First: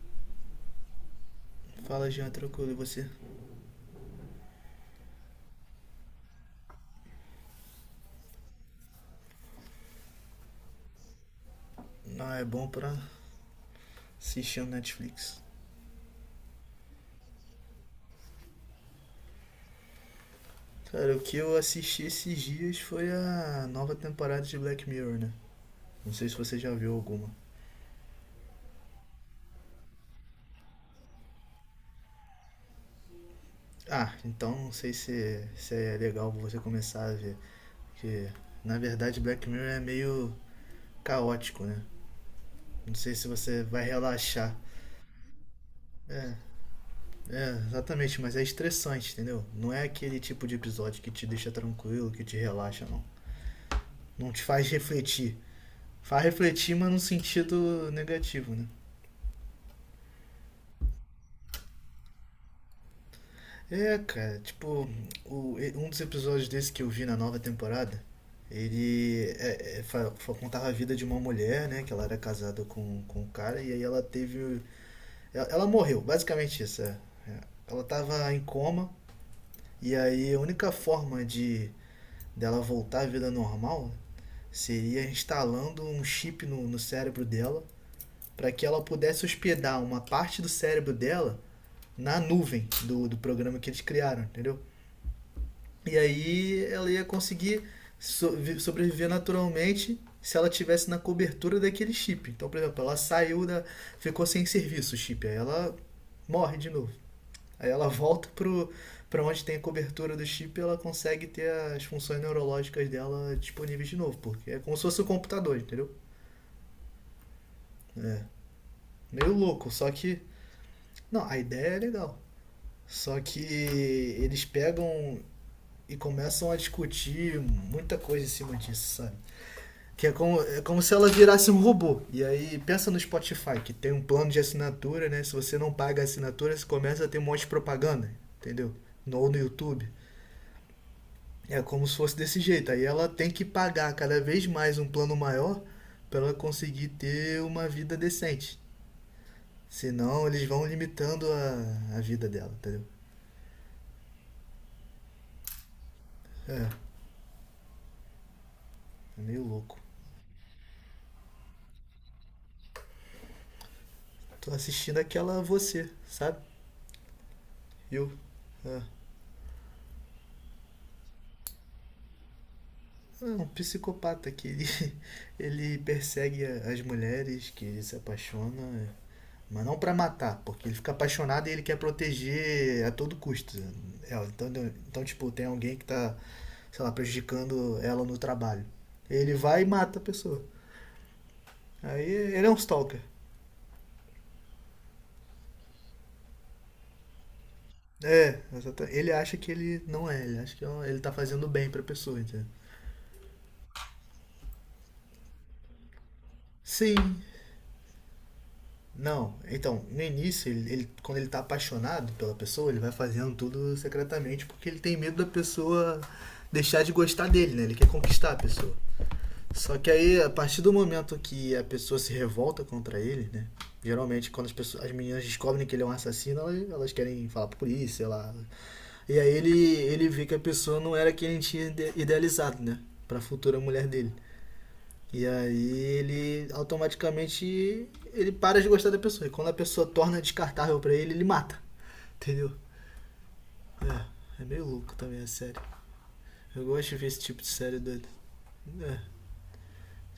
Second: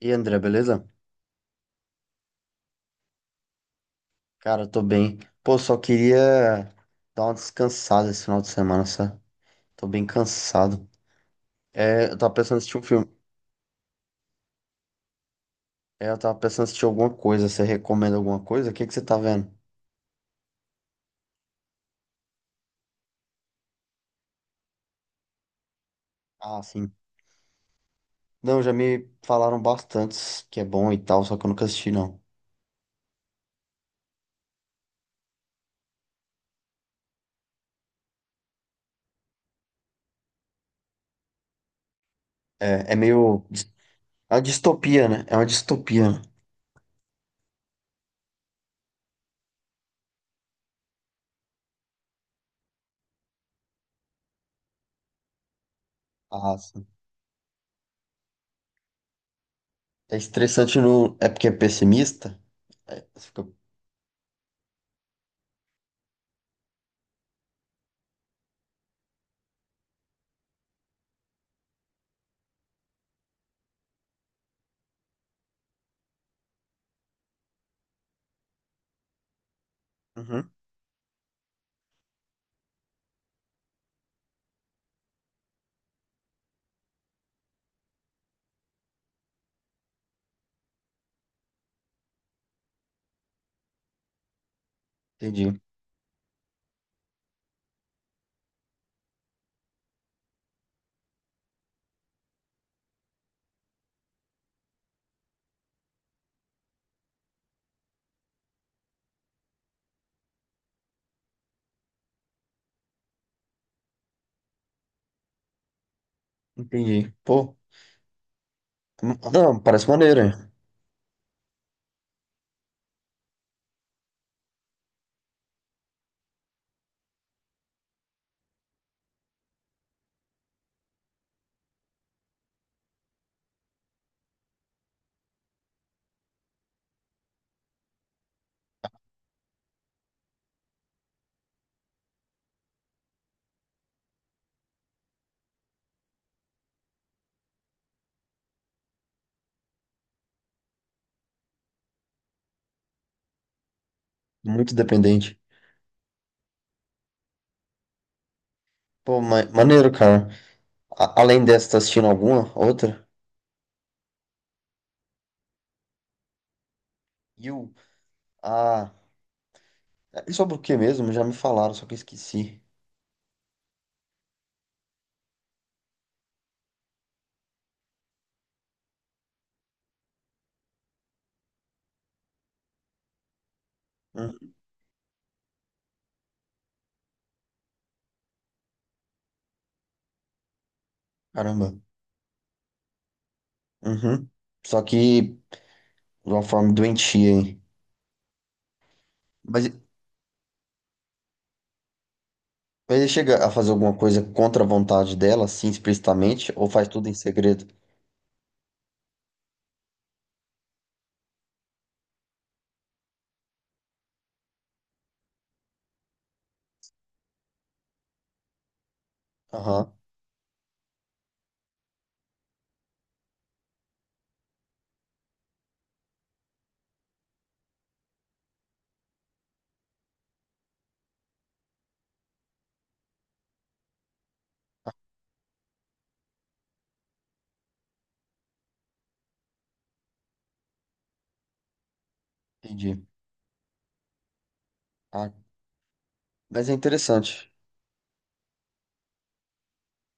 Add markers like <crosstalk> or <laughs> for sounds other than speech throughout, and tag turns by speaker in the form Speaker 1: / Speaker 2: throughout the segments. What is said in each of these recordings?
Speaker 1: E aí, André, beleza?
Speaker 2: Fala, Jean, tranquilo, e você?
Speaker 1: Cara, eu tô bem. Pô, só queria dar uma descansada esse final de semana, sabe? Tô bem cansado. É, eu tava
Speaker 2: Ah, é
Speaker 1: pensando em
Speaker 2: bom
Speaker 1: assistir um
Speaker 2: pra
Speaker 1: filme.
Speaker 2: assistir no Netflix.
Speaker 1: É, eu tava pensando em assistir alguma coisa. Você recomenda alguma coisa? O que que você tá vendo?
Speaker 2: Cara, o que eu assisti esses dias foi a nova temporada de Black Mirror, né? Não sei se você
Speaker 1: Ah,
Speaker 2: já
Speaker 1: sim.
Speaker 2: viu alguma.
Speaker 1: Não, já me falaram bastante que é bom e tal, só que eu nunca assisti, não.
Speaker 2: Ah, então não sei se é legal você começar a ver. Porque, na verdade, Black Mirror é meio caótico, né?
Speaker 1: É,
Speaker 2: Não
Speaker 1: é
Speaker 2: sei se
Speaker 1: meio.
Speaker 2: você vai
Speaker 1: É uma
Speaker 2: relaxar.
Speaker 1: distopia, né? É uma distopia, né?
Speaker 2: É, exatamente, mas é estressante, entendeu? Não é aquele tipo de episódio que te deixa tranquilo, que te relaxa, não. Não te faz refletir. Faz
Speaker 1: Ah,
Speaker 2: refletir,
Speaker 1: sim.
Speaker 2: mas no sentido negativo, né?
Speaker 1: É estressante. No... É porque é pessimista? É.
Speaker 2: É, cara, tipo, um dos episódios desse que eu vi na nova temporada, ele contava a vida de uma mulher, né? Que ela era casada com um cara e aí ela teve. Ela morreu, basicamente isso. É. É. Ela tava em coma e aí a
Speaker 1: Uhum.
Speaker 2: única forma de dela voltar à vida normal seria instalando um chip no cérebro dela para que ela pudesse hospedar uma parte do cérebro dela na nuvem do programa que eles criaram, entendeu?
Speaker 1: Entendi.
Speaker 2: E aí ela ia conseguir sobreviver naturalmente se ela tivesse na cobertura daquele chip. Então, por exemplo, ela saiu da. Ficou sem serviço o chip, aí ela morre de novo. Aí ela volta pro, para onde tem a cobertura do chip ela consegue ter as funções neurológicas dela disponíveis de novo, porque é como se fosse um computador, entendeu?
Speaker 1: Entendi. Pô,
Speaker 2: É. Meio
Speaker 1: não,
Speaker 2: louco,
Speaker 1: parece
Speaker 2: só
Speaker 1: maneiro,
Speaker 2: que.
Speaker 1: hein?
Speaker 2: Não, a ideia é legal. Só que eles pegam e começam a discutir muita coisa em cima disso, sabe? Que é como se ela virasse um robô. E aí, pensa no Spotify, que tem um plano de assinatura, né? Se você não paga a assinatura, você começa a ter um monte de propaganda, entendeu? No, ou no YouTube. É como se fosse desse jeito. Aí ela tem que pagar cada vez mais um plano maior para ela conseguir ter uma vida decente. Senão, eles vão limitando a vida dela, entendeu?
Speaker 1: Muito dependente.
Speaker 2: É,
Speaker 1: Pô,
Speaker 2: é meio
Speaker 1: ma
Speaker 2: louco.
Speaker 1: maneiro, cara. Além dessa, tá assistindo alguma? Outra?
Speaker 2: Tô assistindo aquela Você, sabe?
Speaker 1: You.
Speaker 2: Eu. É.
Speaker 1: Ah. E sobre o que mesmo? Já me falaram, só que eu esqueci.
Speaker 2: Um psicopata que ele, <laughs> ele persegue as mulheres, que ele se apaixona, mas não pra matar, porque ele fica apaixonado e ele quer proteger a todo custo. É,
Speaker 1: Hum,
Speaker 2: então, tipo, tem alguém que tá, sei lá, prejudicando ela no trabalho. Ele vai e mata a pessoa.
Speaker 1: caramba.
Speaker 2: Aí ele é um stalker.
Speaker 1: Uhum. Só que de uma forma doentia, hein?
Speaker 2: É, ele acha que
Speaker 1: Mas,
Speaker 2: ele não é, ele acha que é ele tá fazendo bem pra pessoa, entendeu?
Speaker 1: mas ele chega a fazer alguma coisa contra a vontade dela, assim, explicitamente, ou faz tudo em
Speaker 2: Sim,
Speaker 1: segredo?
Speaker 2: não, então, no início, quando ele tá apaixonado pela pessoa, ele vai fazendo tudo secretamente porque ele tem medo da pessoa deixar de gostar dele, né? Ele quer conquistar a pessoa. Só que
Speaker 1: Aham,
Speaker 2: aí, a partir do momento que a pessoa se revolta contra ele, né? Geralmente, quando as, pessoas, as meninas descobrem que ele é um assassino, elas querem falar pra polícia, sei lá. E aí ele vê que a pessoa não era quem ele tinha idealizado, né? Pra futura mulher dele. E aí ele automaticamente ele para de gostar da pessoa. E quando a pessoa torna descartável pra ele, ele mata. Entendeu?
Speaker 1: entendi.
Speaker 2: É, é meio louco também a
Speaker 1: Ah,
Speaker 2: série. Eu
Speaker 1: mas é
Speaker 2: gosto de ver esse tipo de
Speaker 1: interessante.
Speaker 2: série doido. É.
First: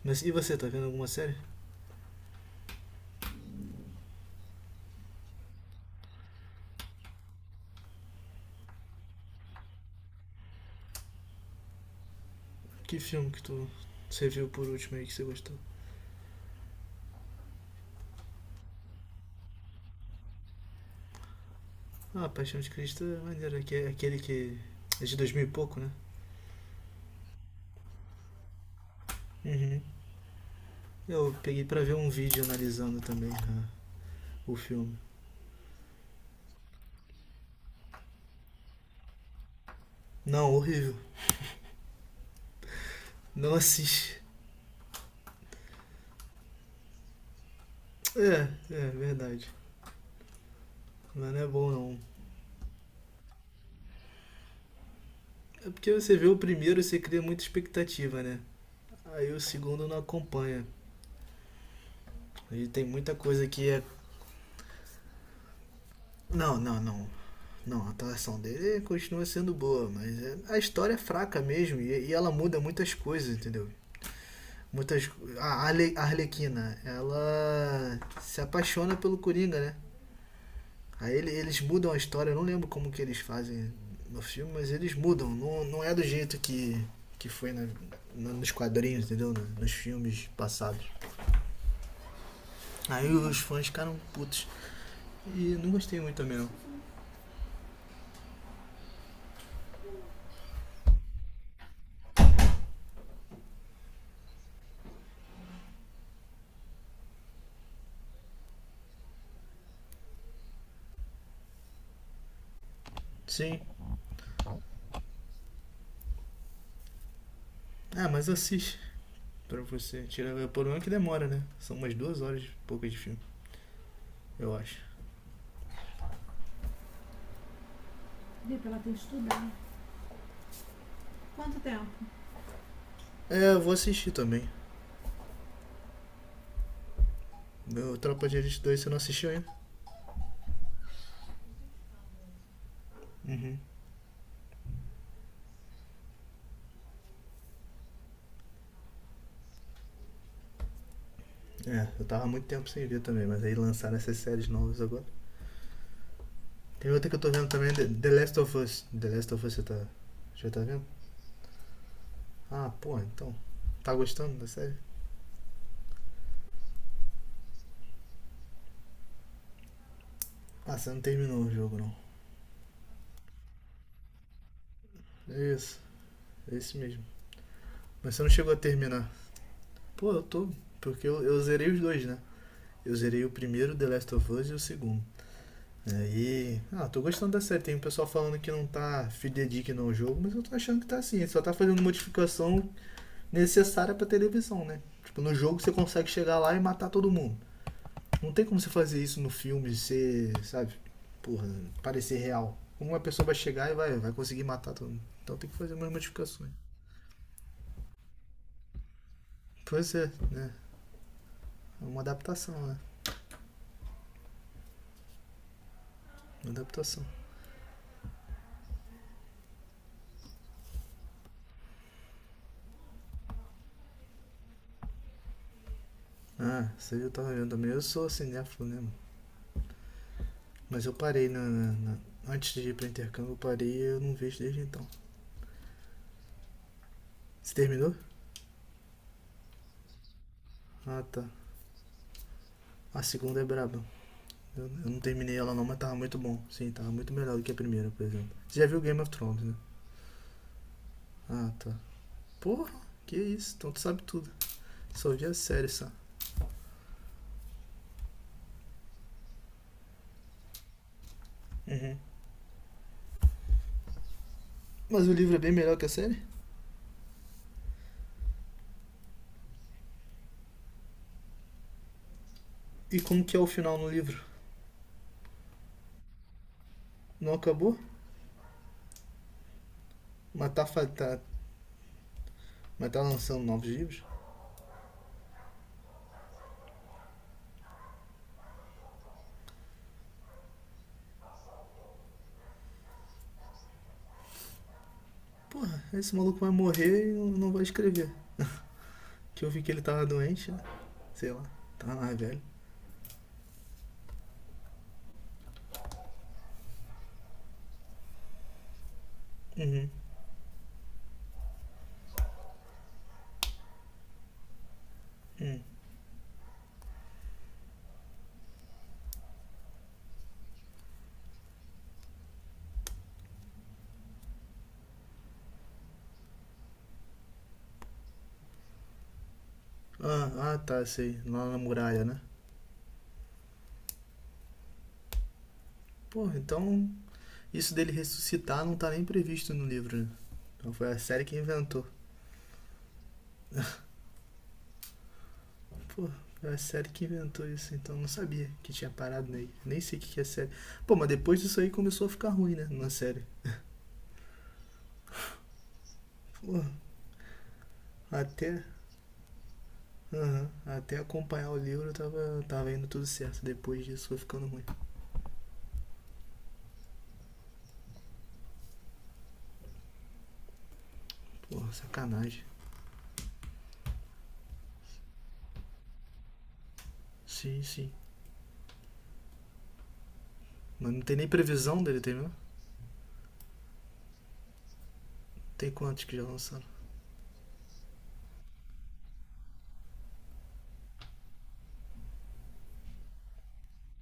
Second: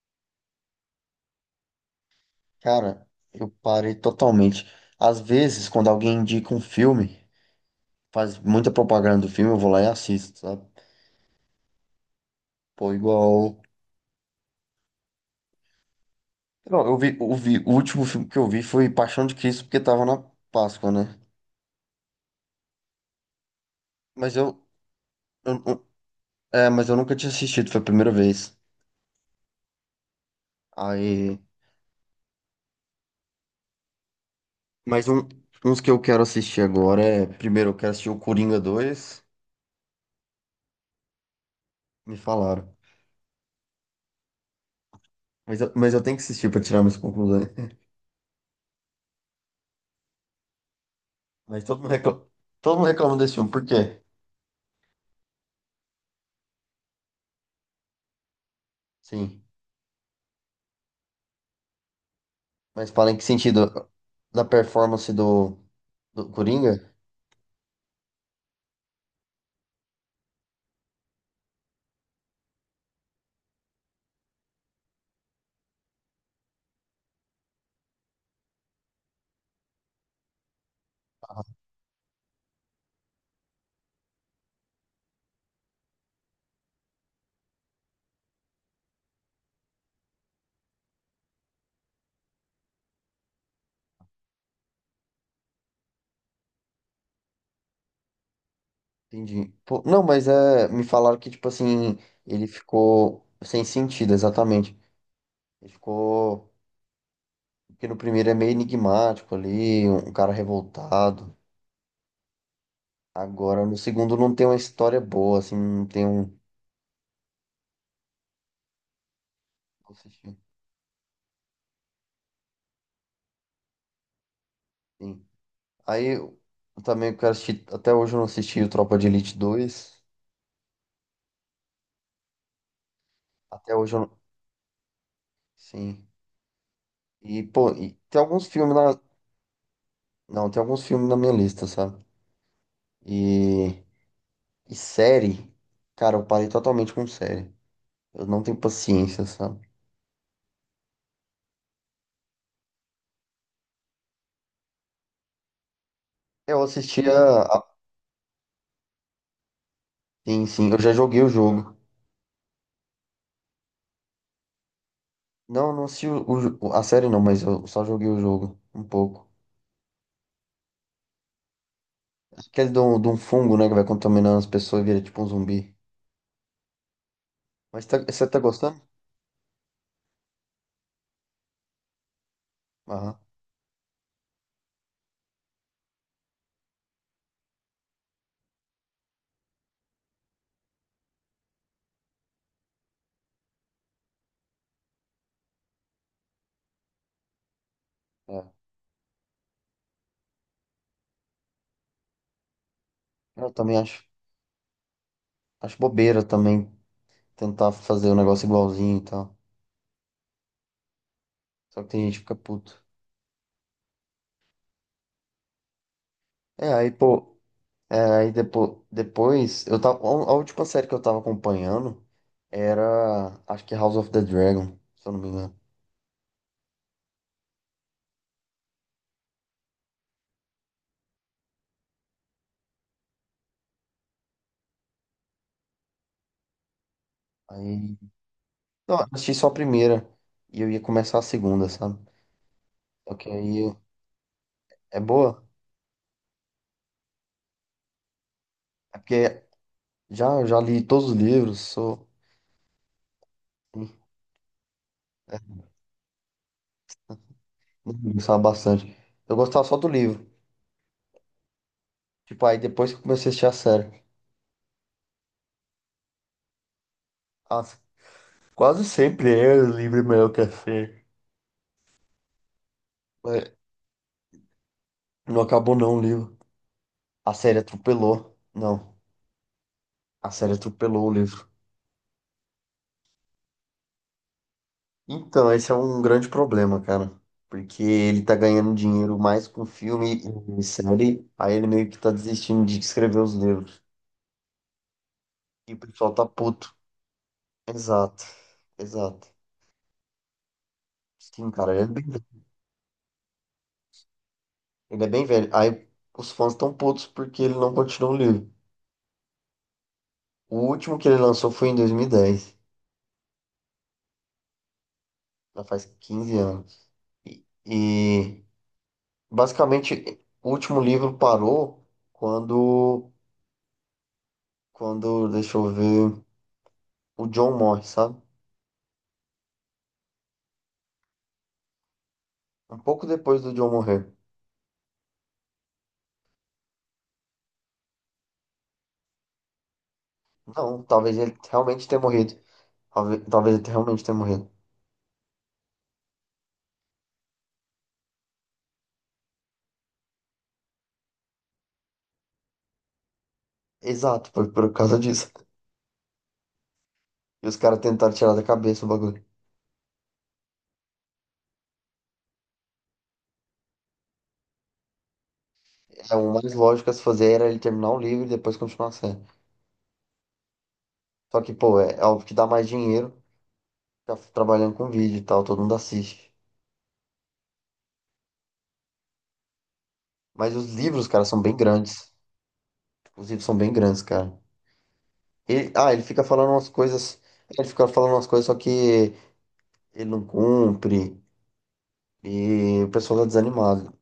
Speaker 2: Mas e você, tá vendo alguma série?
Speaker 1: Cara, eu parei totalmente. Às vezes, quando alguém indica um filme, faz muita propaganda do filme, eu vou lá e assisto, sabe? Pô,
Speaker 2: Que filme que
Speaker 1: igual.
Speaker 2: tu você viu por último aí que você gostou?
Speaker 1: Não, eu vi, o último filme que eu vi foi Paixão de Cristo, porque tava na Páscoa, né?
Speaker 2: Ah, Paixão de Cristo é maneiro, que é aquele
Speaker 1: Mas
Speaker 2: que
Speaker 1: eu,
Speaker 2: é de 2000 e
Speaker 1: eu-
Speaker 2: pouco,
Speaker 1: eu-
Speaker 2: né?
Speaker 1: é, mas eu nunca tinha assistido, foi a primeira vez.
Speaker 2: Uhum. Eu
Speaker 1: Aí,
Speaker 2: peguei pra ver um vídeo analisando também cara, o filme.
Speaker 1: mas uns que eu quero assistir agora é, primeiro eu quero assistir o Coringa 2.
Speaker 2: Não, horrível.
Speaker 1: Me falaram.
Speaker 2: Não assiste.
Speaker 1: Mas eu tenho que assistir pra tirar minhas conclusões. <laughs>
Speaker 2: É, é verdade. Mas não é
Speaker 1: Mas
Speaker 2: bom
Speaker 1: todo mundo
Speaker 2: não.
Speaker 1: reclama, desse filme, por quê?
Speaker 2: É porque você vê o primeiro, você cria muita expectativa, né? Aí o
Speaker 1: Sim.
Speaker 2: segundo não acompanha. E tem
Speaker 1: Mas fala
Speaker 2: muita
Speaker 1: em que
Speaker 2: coisa que é.
Speaker 1: sentido? Da performance do Coringa?
Speaker 2: Não. Não, a atuação dele continua sendo boa, mas a história é fraca mesmo e ela muda muitas coisas, entendeu? Muitas. A Arlequina, ela se apaixona pelo Coringa, né? Aí eles mudam a história, eu não lembro como que eles fazem no filme, mas eles mudam. Não, não é do jeito que foi nos quadrinhos, entendeu? Nos filmes passados. Aí os fãs ficaram putos. E não gostei muito também não.
Speaker 1: Entendi. Pô, não, mas é, me falaram que, tipo assim, ele ficou sem sentido, exatamente. Ele ficou. Porque no primeiro é meio enigmático ali, um cara revoltado.
Speaker 2: Sim.
Speaker 1: Agora no segundo não tem uma história boa, assim, não tem um.
Speaker 2: Ah, mas assiste pra
Speaker 1: Vou
Speaker 2: você. Tira...
Speaker 1: assistir,
Speaker 2: O problema é que demora, né? São umas duas horas e poucas de filme, eu acho.
Speaker 1: sim. Aí eu também quero assistir. Até hoje eu não
Speaker 2: Vê
Speaker 1: assisti o
Speaker 2: pra ela ter
Speaker 1: Tropa de Elite
Speaker 2: estudado.
Speaker 1: dois
Speaker 2: Quanto tempo? É, eu vou
Speaker 1: Até hoje eu
Speaker 2: assistir
Speaker 1: não.
Speaker 2: também.
Speaker 1: Sim. E, pô, e
Speaker 2: Meu
Speaker 1: tem
Speaker 2: Tropa de
Speaker 1: alguns
Speaker 2: Elite
Speaker 1: filmes
Speaker 2: 2 você não
Speaker 1: na.
Speaker 2: assistiu ainda?
Speaker 1: Não, tem alguns filmes na minha lista, sabe?
Speaker 2: Uhum.
Speaker 1: E. E série, cara, eu parei totalmente com série. Eu não tenho paciência, sabe?
Speaker 2: É, eu tava há muito tempo sem ver também, mas aí lançaram essas séries novas agora.
Speaker 1: Eu
Speaker 2: Tem outra
Speaker 1: assistia.
Speaker 2: que eu tô vendo também, The Last of Us. The Last of Us você tá.
Speaker 1: Sim,
Speaker 2: Já tá
Speaker 1: sim, eu
Speaker 2: vendo?
Speaker 1: já joguei o jogo.
Speaker 2: Ah, pô, então. Tá gostando da série?
Speaker 1: Não, não assisti o, a série não, mas eu só joguei o jogo um pouco.
Speaker 2: Ah, você não terminou o jogo não.
Speaker 1: Aquele de um, fungo, né, que vai contaminando as pessoas e vira tipo um
Speaker 2: É
Speaker 1: zumbi.
Speaker 2: isso, é isso mesmo.
Speaker 1: Mas
Speaker 2: Mas você
Speaker 1: você
Speaker 2: não
Speaker 1: tá
Speaker 2: chegou a
Speaker 1: gostando?
Speaker 2: terminar. Pô, eu tô. Porque eu zerei os dois, né? Eu
Speaker 1: Aham.
Speaker 2: zerei o primeiro, The Last of Us, e o segundo. Aí. Ah, tô gostando da série. Tem um pessoal falando que não tá fidedigno ao jogo, mas eu tô achando que tá assim. Ele só tá fazendo modificação necessária pra televisão, né? Tipo, no jogo você consegue chegar lá e matar todo mundo. Não tem como
Speaker 1: É.
Speaker 2: você fazer isso no filme, ser, sabe? Porra, parecer real. Uma pessoa vai
Speaker 1: Eu
Speaker 2: chegar e
Speaker 1: também
Speaker 2: vai,
Speaker 1: acho,
Speaker 2: vai conseguir matar todo mundo. Então tem que fazer
Speaker 1: acho
Speaker 2: umas
Speaker 1: bobeira
Speaker 2: modificações.
Speaker 1: também tentar fazer o negócio igualzinho e tal.
Speaker 2: Pois é, né?
Speaker 1: Só
Speaker 2: É
Speaker 1: que
Speaker 2: uma
Speaker 1: tem gente que fica
Speaker 2: adaptação, né?
Speaker 1: puto.
Speaker 2: Uma
Speaker 1: É, aí,
Speaker 2: adaptação.
Speaker 1: pô, é, aí depois, a última série que eu tava acompanhando era, acho que House of the Dragon, se eu não me engano.
Speaker 2: Ah, você já tá olhando também. Eu sou cinéfilo, né, mano? Mas eu parei na Antes de ir pra intercâmbio, eu parei e eu não vejo desde então. Você terminou?
Speaker 1: Aí, não, eu assisti só a primeira e eu ia
Speaker 2: Ah,
Speaker 1: começar a
Speaker 2: tá.
Speaker 1: segunda, sabe?
Speaker 2: A
Speaker 1: Só que
Speaker 2: segunda é
Speaker 1: aí.
Speaker 2: braba. Eu não
Speaker 1: É
Speaker 2: terminei
Speaker 1: boa?
Speaker 2: ela não, mas tava muito bom. Sim, tava muito melhor do que a primeira, por exemplo. Você já viu
Speaker 1: É
Speaker 2: Game of
Speaker 1: porque
Speaker 2: Thrones, né?
Speaker 1: já li todos os
Speaker 2: Ah,
Speaker 1: livros,
Speaker 2: tá.
Speaker 1: sou.
Speaker 2: Porra, que isso? Então tu
Speaker 1: Hum,
Speaker 2: sabe tudo. Só vi a série, só.
Speaker 1: gostava bastante. Eu gostava só do livro.
Speaker 2: Uhum.
Speaker 1: Tipo, aí depois que eu comecei a assistir a série.
Speaker 2: Mas o livro é bem melhor que a série?
Speaker 1: Nossa, quase sempre é o livro melhor que a série.
Speaker 2: E como que é o
Speaker 1: Mas
Speaker 2: final no livro?
Speaker 1: não acabou não o livro. A
Speaker 2: Não
Speaker 1: série
Speaker 2: acabou?
Speaker 1: atropelou. Não, a
Speaker 2: Mas
Speaker 1: série
Speaker 2: tá,
Speaker 1: atropelou o livro.
Speaker 2: mas tá lançando novos livros?
Speaker 1: Então, esse é um grande problema, cara. Porque ele tá ganhando dinheiro mais com filme e série. Aí ele meio que tá desistindo de escrever os livros. E o
Speaker 2: Porra,
Speaker 1: pessoal
Speaker 2: esse
Speaker 1: tá
Speaker 2: maluco vai
Speaker 1: puto.
Speaker 2: morrer e não vai escrever.
Speaker 1: Exato, exato.
Speaker 2: Que eu vi que ele tava doente, né? Sei lá.
Speaker 1: Sim, cara, ele é
Speaker 2: Tava
Speaker 1: bem,
Speaker 2: mais velho.
Speaker 1: ele é bem velho. Aí os fãs estão putos porque ele não continua o livro.
Speaker 2: Uhum.
Speaker 1: O último que ele lançou foi em 2010.
Speaker 2: Hum.
Speaker 1: Já faz 15 anos. E, basicamente o último livro parou quando, quando, deixa eu ver, o John morre, sabe?
Speaker 2: Ah, ah, tá, sei. Lá na muralha, né?
Speaker 1: Um pouco depois do John morrer.
Speaker 2: Pô, então isso dele ressuscitar não tá nem previsto no livro, né? Então
Speaker 1: Não,
Speaker 2: foi a
Speaker 1: talvez
Speaker 2: série
Speaker 1: ele
Speaker 2: que inventou.
Speaker 1: realmente tenha morrido. Talvez ele realmente tenha morrido.
Speaker 2: Pô, foi a série que inventou isso, então eu não sabia que tinha parado nele. Nem sei o que que é série. Pô, mas depois disso aí começou a ficar ruim, né? Na série.
Speaker 1: Exato, foi por causa disso.
Speaker 2: Pô,
Speaker 1: E os caras tentaram tirar da
Speaker 2: até.
Speaker 1: cabeça o bagulho.
Speaker 2: Aham, até acompanhar o livro tava indo tudo certo. Depois disso foi ficando ruim.
Speaker 1: É, o mais lógico a se fazer era ele terminar o livro e depois continuar a série. Só que,
Speaker 2: Pô,
Speaker 1: pô, é óbvio que
Speaker 2: sacanagem.
Speaker 1: dá mais dinheiro ficar trabalhando com vídeo e tal, todo mundo assiste.
Speaker 2: Sim, sim.
Speaker 1: Mas os
Speaker 2: Mas não
Speaker 1: livros,
Speaker 2: tem
Speaker 1: cara,
Speaker 2: nem
Speaker 1: são bem
Speaker 2: previsão dele
Speaker 1: grandes.
Speaker 2: terminar?
Speaker 1: Os livros são bem grandes, cara.
Speaker 2: Tem
Speaker 1: Ele
Speaker 2: quantos que já
Speaker 1: fica falando
Speaker 2: lançaram?
Speaker 1: umas coisas. Ele fica falando umas coisas, só que ele não cumpre. E o pessoal tá desanimado.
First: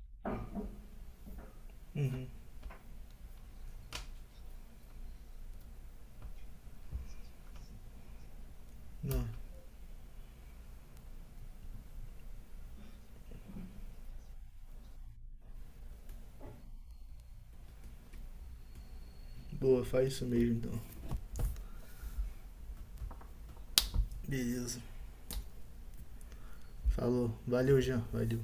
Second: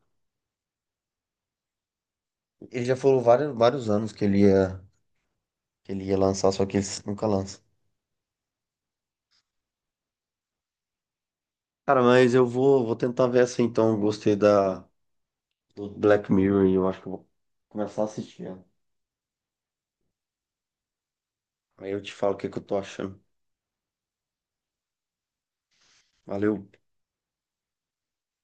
Speaker 2: Uhum.
Speaker 1: Ele já falou vários, vários anos que ele ia, lançar, só que ele nunca lança.
Speaker 2: Não.
Speaker 1: Cara, mas eu vou tentar ver essa então. Eu gostei do Black Mirror e eu acho que eu vou começar a assistir.
Speaker 2: Boa, faz isso mesmo então.
Speaker 1: Aí eu te falo o que que eu tô achando.
Speaker 2: Beleza.
Speaker 1: Valeu.
Speaker 2: Falou. Valeu, Jean. Valeu.